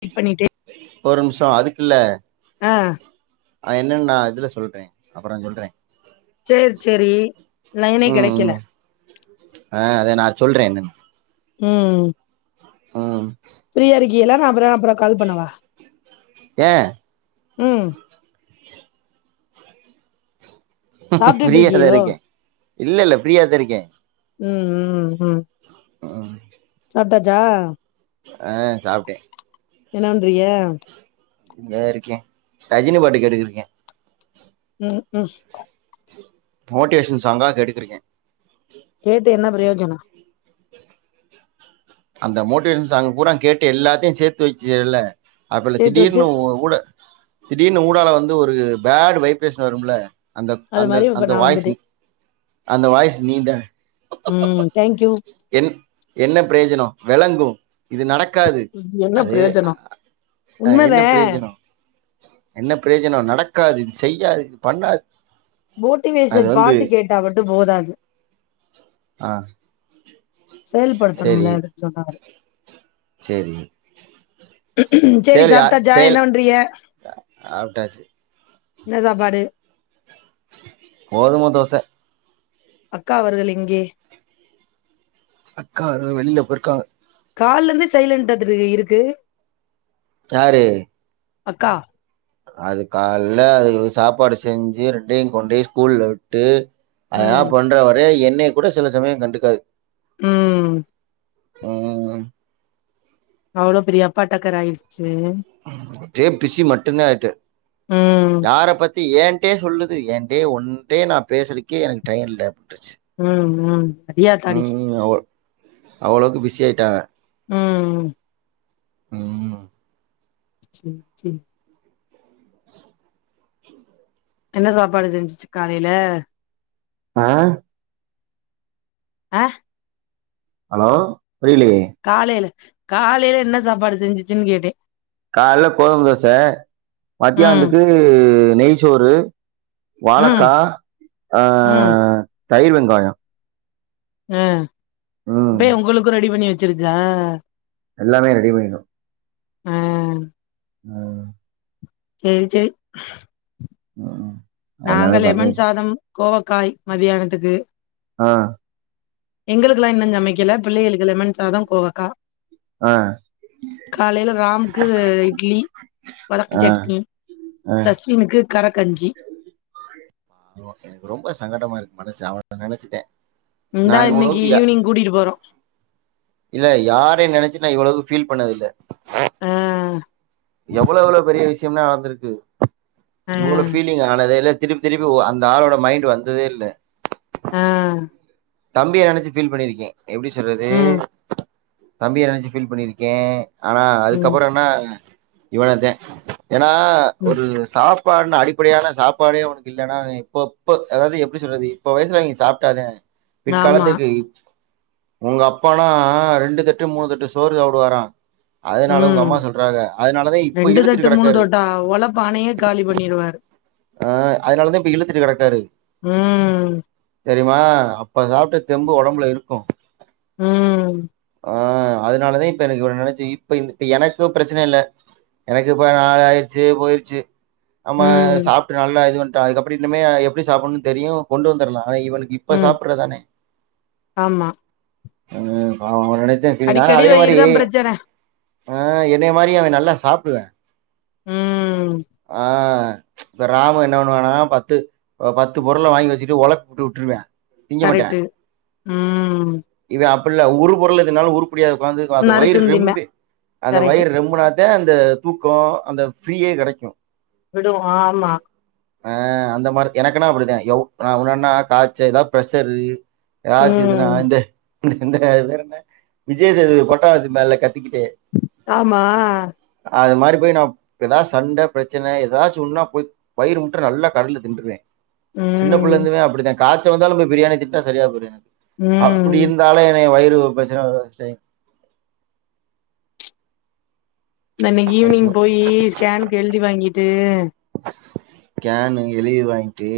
[unintelligible] பண்ணிட்டே ஒரும்சோ அதுக்குல்ல ஆ அயன்னன்னா இதுல சொல் அப்புறம் சொல்றேன் சேரி சேரி லைனே ம் கெடக்கல ம் ஆ அத நா சொல்றே என்னன்னு ம் ம் ஃப்ரீயா இருக்கீகல நா அப்பற அப்பற கால் பண்ணவா ஏ உம் சாப்டிட்டு இருக்கீகலோ இல்லல்ல ஃப்ரீயா தா இருக்கே உம் உம் உம் [unintelligible] சாப்டாசா ஹ சாப்டே என்ன பன்றிக இருக்கே ரஜினி பாட்டு கேட்டுட்ருக்கே உம் க்ம் மோட்டிவேஷன் சாங்கா கேட்டுகிட்டு இருக்கேன் கேட்டு என்ன பிரயோஜனம் அந்த மோட்டி சாங்ஸ் பூரா கேட்டு எல்லாத்தையும் சேர்த்து வச்சுல ஆப்பல சேத்து வச்சு திடீர்னு உங்க கூட திடீர்னு ஊடால வந்து ஒரு பேட் வைப்ரேஷன் வரும்ல அந்த அது அந்த மாரி இப்ப அந்த நா வாய்ஸ் வந்துட்டே அந்த வாய்ஸ் நீதா ம் தேங்க்யூ என் என்ன பிரயோஜனம் விளங்கும் இது நடக்காது என்ன அது பிரயோஜனோ ஆஹ் என்ன உண்மதே பிரயோஜனம் என்ன பிரயோஜனம் நடக்காது இது செய்யாது இது பண்ணாது அது மோட்டிவேஷன் வந்து பாட்டு கேட்டா மட்டும் போதாது ஆஹ் செயல்படுத்தணும்ல ஆக்சுவலா சரி சேரி செய்லயா சாப்ட்டாச்சா என்ன பண்றீக சாப்டாச்சு என்ன சாப்பாடு கோதுமை தோசை அக்கா அவர்கள் எங்கே அக்கா வெளியில போயிருக்காக கால்ல இருந்து சைலன்ட்டா இருக்கு யாரு அக்கா அது கால்ல அது சாப்பாடு செஞ்சு ரெண்டையும் கொண்டு போய் ஸ்கூல்ல விட்டு ம் அதனான் பண்ற ஓரே என் எண்ணைய கூட சில சமயம் கண்டுக்காது உம்ம் உஹம் அவ்ளோ பெரிய அப்பாடக்கரா ஆயிச்சி பிசி மட்டும்தான் ஆயிட்டு ம் யார பத்தி ஏடே சொல்லுது என் கிட்டே உன்கிட்ட பேசுறதுக்கு நான் பேசுறதுக்கே எனக்கு டைய இல்ல உம் உம் உம் உம் அவ அவ்வளவுக்கு பிசி ஆயிட்டாக ம் உம்ம் செரி செரி [inaudible] என்ன சாப்பாடு செஞ்சிச்சு காலையில ஆஹ் ஆஹ் ஹலோ புரியலையே காலையில காலையில என்ன சாப்பாடு செஞ்சிச்சுன்னு கேட்டேன் கால்ல கோதும தோசை ம் மத்தியானத்துக்கு நெய்சோறு ம் வாளக்கா ம் அஹ் தயிர் வெங்காயம் உம் ம் இப்பயே உங்களுக்கும் ரெடி பண்ணி வச்சிருக்கா எல்லாமே ரெடி பண்ணிடும் அஹ் உம் செரி செரி உம் நாங்க லெமன் சாதம் கோவக்காய் மதியானத்துக்கு ஆஹ் எங்களுக்குக்கல்லாம் இன்னும் சமைக்கல பிள்ளைகளுக்கு லெமன் சாதம் கோவக்கா ஆ காலையில ராம்க்கு இட்லி வதக்கு ஆ சட்னி ஆ தஸ்மினுக்கு கரக்கஞ்சி ன நினைச்சுட்டேன் இந்தா இன்னைக்கு ஈவினிங் கூட்டிட்டு போறோம் இல்ல யாரையும் நெனைச்சு நான் இவ்வளவு ஃபீல் பண்ணது இல்ல ஆஹ் எவ்ளோவ் எவ்ளோவ் பெரிய விஷ யம் எல்லாம் நடந்திருக்கு ஆ இவ்ளோ பீலிங்க் ஆனதே இல்ல திருப்பி திருப்பி அந்த ஆளோட மைண்டுவந்ததே இல்ல ஆஹ் தம்பிய நெனைச்சு ஃபீல் பண்ணிருக்கேன் எப்படி சொல்றது ம் தம்பிய நெனைச்சு ஃபீல் பண்ணிருக்கேன் ஆனா ம் அதுக்கப்புறம் என்ன இவளதேன் ஏன்னா ம் ஒரு சாப் சாப்பாடுன அடிப்படையான சாப்பாடே உனக்கு இல்லைன்னா இப்ப இப்ப அதாவது எப்படி சொல்றது இப்ப வயசுல அவங்க சாப்பிட்டாதேன் ஆமா பிற்காலத்திற்க்கு உங்க அப்பானா ரெண்டு தட்டு மூணு தட்டு சோறு சாப்பிடுவாரான் உம் இப்ப ரெண்டு இழுத்துட்டு தட்டு மூணு கெடக்காரு தட்டா ஓழப்பானையே காலி பண்ணிருவாரு ஆஹ் அதுனாலதா இப்ப இழுத்துட்டு கிடக்காரு உம் தெரியமா அப்ப சாப்பிட்ட தெம்பு உடம்புல இருக்கும் உம் ஆஹ் அதுனாலதான் இப்ப எனக்கு நினைச்ச இப்ப இப்ப எனக்கு பிரச்சனை இல்லலை எனக்கு இப்ப நள் ஆயிடுச்சு போயிருச்சு ஆமா ம் சாப்ப இது வந்துட்டு அது எப்புடி இனிமே எப்படி சாப்பிடணும்னு தெரியும் கொண்டு வந்துடலாம் ஆனா இவனுக்கு இப்ப ம் சாப்புடுறதானே ஆமா உம் பாவம் நினைத்த பீலிங் ஆனா அடிக்கடி அதே வயிறு மாரி தான் பிரச்சன ஆஹ் என்னை மாரியும் அவன் நல்லா சாப்பிடுவேன் ம் ஆஹ் [unintelligible] இப்ப ராமு என்ன பண்ணுவன்னா பத்து பத்து பொருளை வாங்கி வச்சுட்டு ஒலப்பி உட்டு வுட்டுருவேன் கரெக்ட்டு உம் புல்ல ஒரு பொருள தின்னாலும் உரு டியதுக்கு வந்து அந்த வயிறு நறுக்குந்திம்பே ரெம்பி அந்த கரெக்ட்டு வயிறு ரெம்புனா அந்த தூக்கம் அந்த ஃப்ரீயே கிடைக்கும் விடும் ஆமா ஆஹ் அந்த மாரி எனக்குனா அப்படிதேன் எவ நான் ஒன்னன்னா காய்ச்ச ஏதாவது ப்ரெஷரு எதாச்சி இதுனா ம் இந்த வேற என்ன விஜய்சேதுபதி போரட்டா வச்சி திம்பால க்கிட்டே ஆமா அது மாரி போய் நான் ஏதாவது சண்டை பிரச்சனை ஏதாச்சி ஒன்னுன்னா வயிறு முட்ட நல்லா கடையில தின்றுவேன் சின்ன ம் புள்ளைருந்துமே அப்படிதான் காய்ச வந்தாலும் போய் பிரியாணி திண்டா சரியா போயிரும் எனக்கு அப்படி ம் இருந்தாலும் என்னைய வயிறு ஒரு பிரச்சனையும் வராது நான் இன்னைக்கி ஈவினிங் போய் ஸ்கேனுக்கு எழுதி வாங்கி [unintelligible] ஸ்கேனு எழுதி வாங்கிட்டு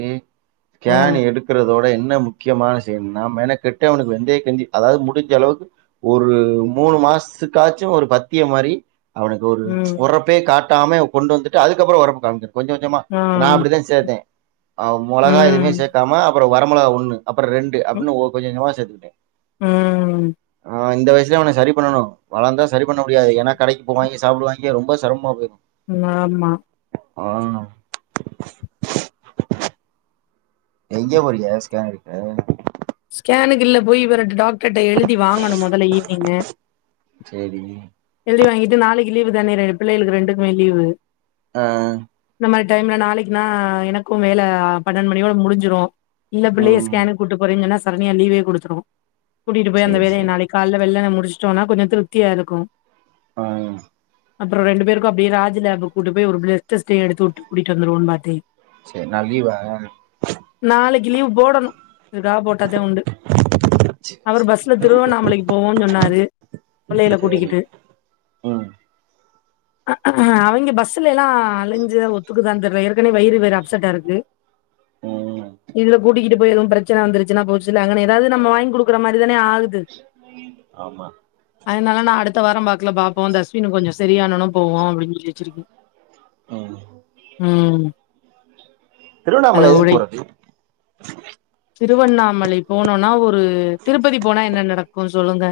ஆ ஸ்கேன் எடுக்கறதோட இப்ப என்ன முக்கியமான விஷயம்னா மெனக்கிட்டு அவனுக்கு வெந்தயக்கஞ்சி அதாவது முடிஞ்ச அளவுக்கு ஒரு மூணு மாசத்துக்காச்சும் ஒரு பத்தியம் மாரி அவனுக்கு ஒரு ம் உறப்பே கா டாமே கொண்டு வந்துட்டு அதுக்கப்புறம் ஒரப்ப காமிக்கணும் கொஞ் சோஞ்சமா ஆ நான் அப்படித்தான் சேர்த்தேன் ம் மொளகா எதுவுமே ம் சேர்க்காம அப்புறம் வரமளகா ஒண்ணு அப்புறம் ரெண்டு அடின்னு கொஞ் கொஞ்சமா சேத் [inaudible] உஹம் இந்த வயசல அவனை சரி பண்ணணும் வளர்ந்தால் சரி பண்ண முடியாது ஏன்ன கடைக்கு போவாங்க சாப்டுவாங்கா ரொம்ப சிரமமாக போயிடும் ஆமா ஆமா ஆஹ் எங்க போரிங்க ஸ்கேன் எடுக்க ஸ்கேனுக்கு இல்ல போய்ர டாக்டர் டிக்ட்டர் எழுதி வாங்கணும் முதல்ல ஈவினிங்க சேரி எழுதி வாங்கிட்டு நாளைக்கு லீவு தானே பிள்ளைகளுக்கு ரெண்டுமே லீவு ஆஹ மாதிரி டைம்ல நாளைக்குனா எனக்கும் வேல பன்னெண்டு மணியோட முடிஞ்சிரும் இல்ல ம் பிள்ளையைஸ்கோனு கூட்டு ங்கன்னா சரனையா லீவே கொடுத்துரும் கூட்டிட்டு போய் அந்த சேரி வேலய சேரி நாளைக்கு காலைல வெள்ளண்ணை முடிச்சுட்டோம்னா கொஞ்சம் திருப்தியா இருக்கும் ஆஹ அப்புறம் ரெண்டு பேருக்கும் அப்படியே ராஜ் லேப் கூட்டு போய் ஒரு பிள்ட ஸ்ட் எடுத்துட்டு கூட்டிட்டு வந்துவோன்னு பாத்தே செரி நாள் லீவா நாளைக்கு லீவ் போடனு இதுக்காக போட்டத்தா உண்டு அப்புறம் பஸ்ல திருவண்ணாமலைக்கு போவோம்ன்னு சொன்னாரு பிள்ளையில சேரி கூட்டிக்கிட்டு ம் ஹஹ அவங்க பஸ்ல எல்லாம் அலைஞ்ச ஒத்துக்குதான் தெர்ற ஏற்கனவே வயிறு வேற அப்செட்டா இருக்கு ம் இதுல கூட்டிக்கிட்டு போய் எதுவும் பிர ச்சன வந்துருச்சுனா போச் சு அங்கன ஏதாவது நம்ம வாங்கி கொடுக்குற மாதிரி தானே ஆகுது ஆமா அதனால நான் அடுத்த வாரம் பாக்கு பாப்போம் தஸ்வின் கொஞ்சம் சரியனும் போவோ அப்படின்னு சொல்லி வச்சிருக்கக்க ம் உம் திருவண்ணாமலை எதுக்கு போறது திருவண்ணாமலை போனோனா ஒரு திருப்பதி போனா என்ன நடக்கும் இருக்கும்ன்னு சொல்லுங்க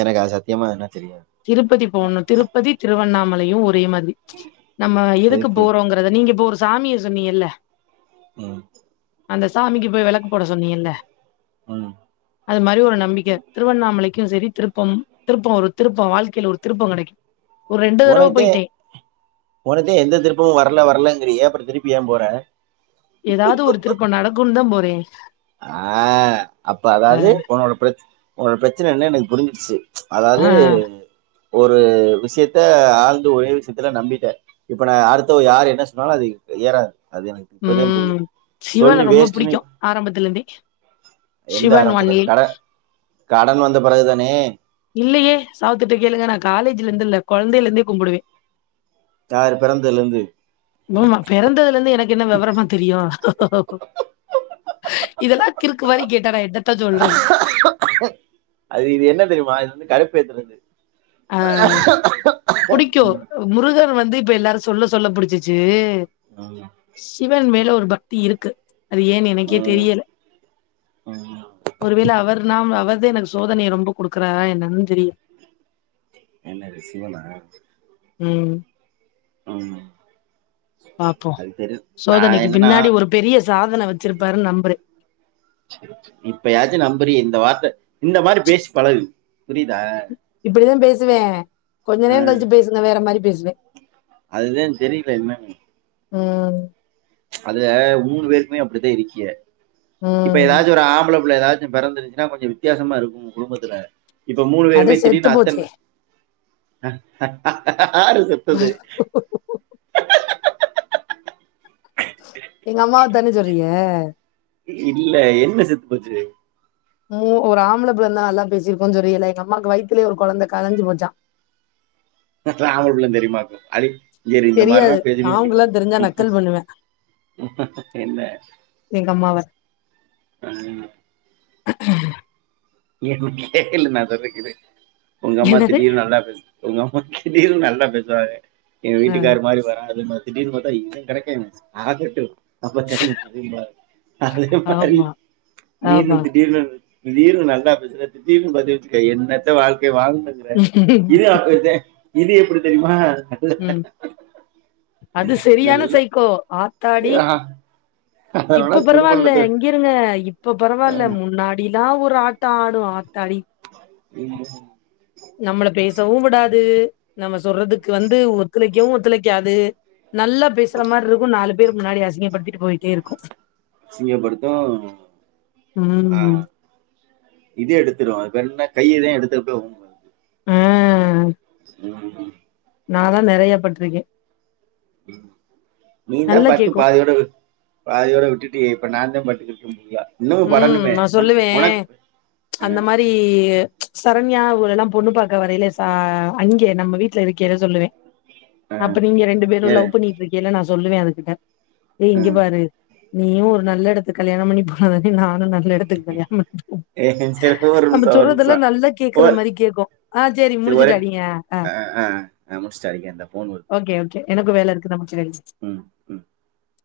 எனக்கு அது சத்தியமா எதுனா தெரியாது திருப்பதி போகணும் திருப்பதி திருவண்ணாமலை ங்களையும் ஒரே மாதி நம்ம எதுக்கு போறோங்கறத நீங்க போற சாமிய சொன்னிங்கள உம் சாமிக்கு போய் விளக்கு போட சொன்னீல்ல ம் அது மாதிரி ஒரு நம்பிக்கை திருவண்ணாமலைக்கும் சரி திருப்பம் வரும் திருப்பம் திருப்பம் வாழ்க்கை ழ்க்கையில ஒரு திருப்பம் கிடைக்கும் உனக்குதே உனக்குதே எந்த திருப்பமும் வரல வர்லங்கிரியே அப்புறம் திருப்பி ஏ போற ஏதாவது ஒரு திருப்பம் நடந் க்கும் தான் போறேன் ஆ அப்ப அ அதாவது உன்னோட பிரச்ச உனோட பிரச்சனை என்ன எனக்கு புரிஞ்சிச்சு அதாவது ஆ ஒரு விஷயத்த ஆழ்ந்து ஒரே விஷயத்துல நம்பிட்டேன் இப்ப நான் அடுத்த யார்ரு என்ன சொன்னாலும் அது ஏறாது அது எனக்கு இப்பதான் ம் புரியுது சிவன சொல்லி ரொம்ப வேஸ்ட்டனு புடிக்கும் ஆரம்பத்துல இருந்தே எந்த சிவன் ஒன் ஆரம்பத்துல ஏ கடன் கடன் வந்த பிறகுதானே இல்லையே சாவத்துகிட்ட கேளுங்க நான் காலேஜ்ல இருந்து இல்ல குழந்தையில இருந்தே கும்பிடுவேன் யாரு பிறந்ததுல இருந்து பூமா பிறந்ததுல இருந்து எனக்கு என்ன வெவரமா தெரியும் இதெல்லாம் கிருக்கு மாதிரி கேட்டே நான் என்னத அது இது என்ன தெரியுமா இது கடுப்பேத்துறது ஆஹ புடிக்கும் முருகர் வந்து இப்ப எல்லாரும் சொல்ல சொல்ல புடிச்சிச்சு சிவன் மேல ஒரு பக் க்தி இருக்கு அது ஏன் எனக்கே தெரியல ஒருவேளை அவர் நாம் அவர் இது எனக்கு சோதனை ரொம்ப குடுக்குறாற என்னன்னு தெரியு என்னது சிவனா ம் ஆமா பாப்போ சோதனைக்கு பின்னாடி ஒரு பெரிய சாதன வச் சிருப்பாரு நம்புறே இப்ப யாச்சு நம்புறியே இந்த வார்த்த இந்த மாரி பேசி பழகு புரிதா இப்டிதா பேசுவே கொஞ்சநேர கழிச்சி பேசுங்க வேற மாரி பேசு [unintelligible] அதுத தெரியல என்னன்னு உம் அதுல மூணு பேருக்குமே அப்டித்தா இருக்கிய இப்ப ம் ஏதாச்சு ஒரு ஆம்பள புள்ள ஏதாச்சு பிறந்துடுச்சின்னா கொஞ்ச வித்தியாசமா இருக்கு குடும்பத்துல இப்ப மூணு அதே பேருமே செத்து திடீர்னு போச்சே அத்தன்ன ஆரு செத்தது எங்க அம்மாவ தானே சொல்றீக இல்ல என்ன செத்து போச்சு மு ஒரு ஆம்பள புள்ள இருந்தா நல்லா பேசியிருப்போ சொல்ரிங்கள்ள எங்க அம்மாவுக்கு வயித்திலே ஒரு கொழந்த கலஞ்சு போச்சா [unintelligible] அம்பளபுள்ளன்னு தெரியுமா [unintelligible] செரி இந்த மாரி எல்லா தெரியாது பேசின வெச்சிகோ நாவுங்களா தெரிஞ்சா ஹு நக்கல் பண்ணுவே ஹு என்ன எங்க அம்மாவ நீ என்னா கேளு நா சொல்றே கேளு உங்க அம்மா என்னது திடீர்னு நல்லா பேசு உங்கம்மா கிடீர் நல்லா பேசுவாங்க என் ஆ வீட்டுக்காரு மாரி வராதுன்னு திடீர்னு பாத்தா இவ கடைக்கே ஆகட்டு அப்பத்த திரும்பி [inaudible] அதே மாரி ஆமா நீனு ஆமா திடீர்னு திடீர்னு நாங்க நல்லா பேசுற திடிர்னு பாத்தன்னு வெச்சிகோ என்னத்த வாழ் க்க வாழ்ந்துகிற [unintelligible] இது எப்டி தெரியுமா [inaudible] ம் அது சரியான நல்லா சைக்கோ ஆத்தாடி அதனால இப்ப குடும்பம் பரவால்ல நடத்த இங்கிருங்க இப்ப பரவால்ல முன்னாடி நா ஒரு ஆட்ட ஆடும் ஆத்தாடி [unintelligible] நம்மள பேசவும் விடாது நம்ம சொல்றதுக்கு வந்து ஒத்துழைக்கவும் ஒத்துழைக்காது நல்லா பேசுற மாரி இருக்கும் நாலு பேர் முன்னாடி அசிங்கப்படுத்திட்டு போயிட்டே இருக்கும் அசிங்கப்படுத்தும் உஹம் இதே எடுத்துடுவோம் அது பேரன்னா கையைதான் எடுத்துட்டுவோம் ஆ உம் நான்தான் நிறைய பட்டிருக்கேன் நீ தான் பட்டு கேட்கும். பாதியோட வி பாதியோட விட்டுட்டியே இப்ப நான் தான் பட்டுக்கிட்டு [unintelligible] உம் படணுமே நான் உன சொல்லுவேன் உனக்கு அந்த ஆ மாரி சரண்யா அவுகளல்லாம் பொண்ணு பாக்க வரலே ச அங்கே நம்ம வீட்டுல இருக்கேல்ல சொல்லுவேன் ஆ அப்ப நீங்க ரெண்டு பேரும் இரு லவ் பண்ணிட்டு இருக்கெல்ல நா சொல்லுவேன் அதுகிட்ட ஏ இங்க ம் பாரு நீயும் ஒரு நல்ல இடத்துக் கல்யாணம் பண்ணி அதுவரைக்கு நானு நல்லா எடுத்துக் தனியா ஏ சரி ஒரு நம்ம நிமிஷோ ஒரு நிமிஷோ சொல்றதெல்லாம் நல்லா கேக்குற ஓ மாரி கேக்கும் அஹ் சரி முடிச்சுட்டு அடிங்க அஹ் ஆ ஆ ஆ முடிச்சுட்டு அடிக்கிறே இந்தா ஃபோன் வருது ஓகே ஓகே எனக்கு வேலை இருக்கு நம்ம ம் ம் [unintelligible]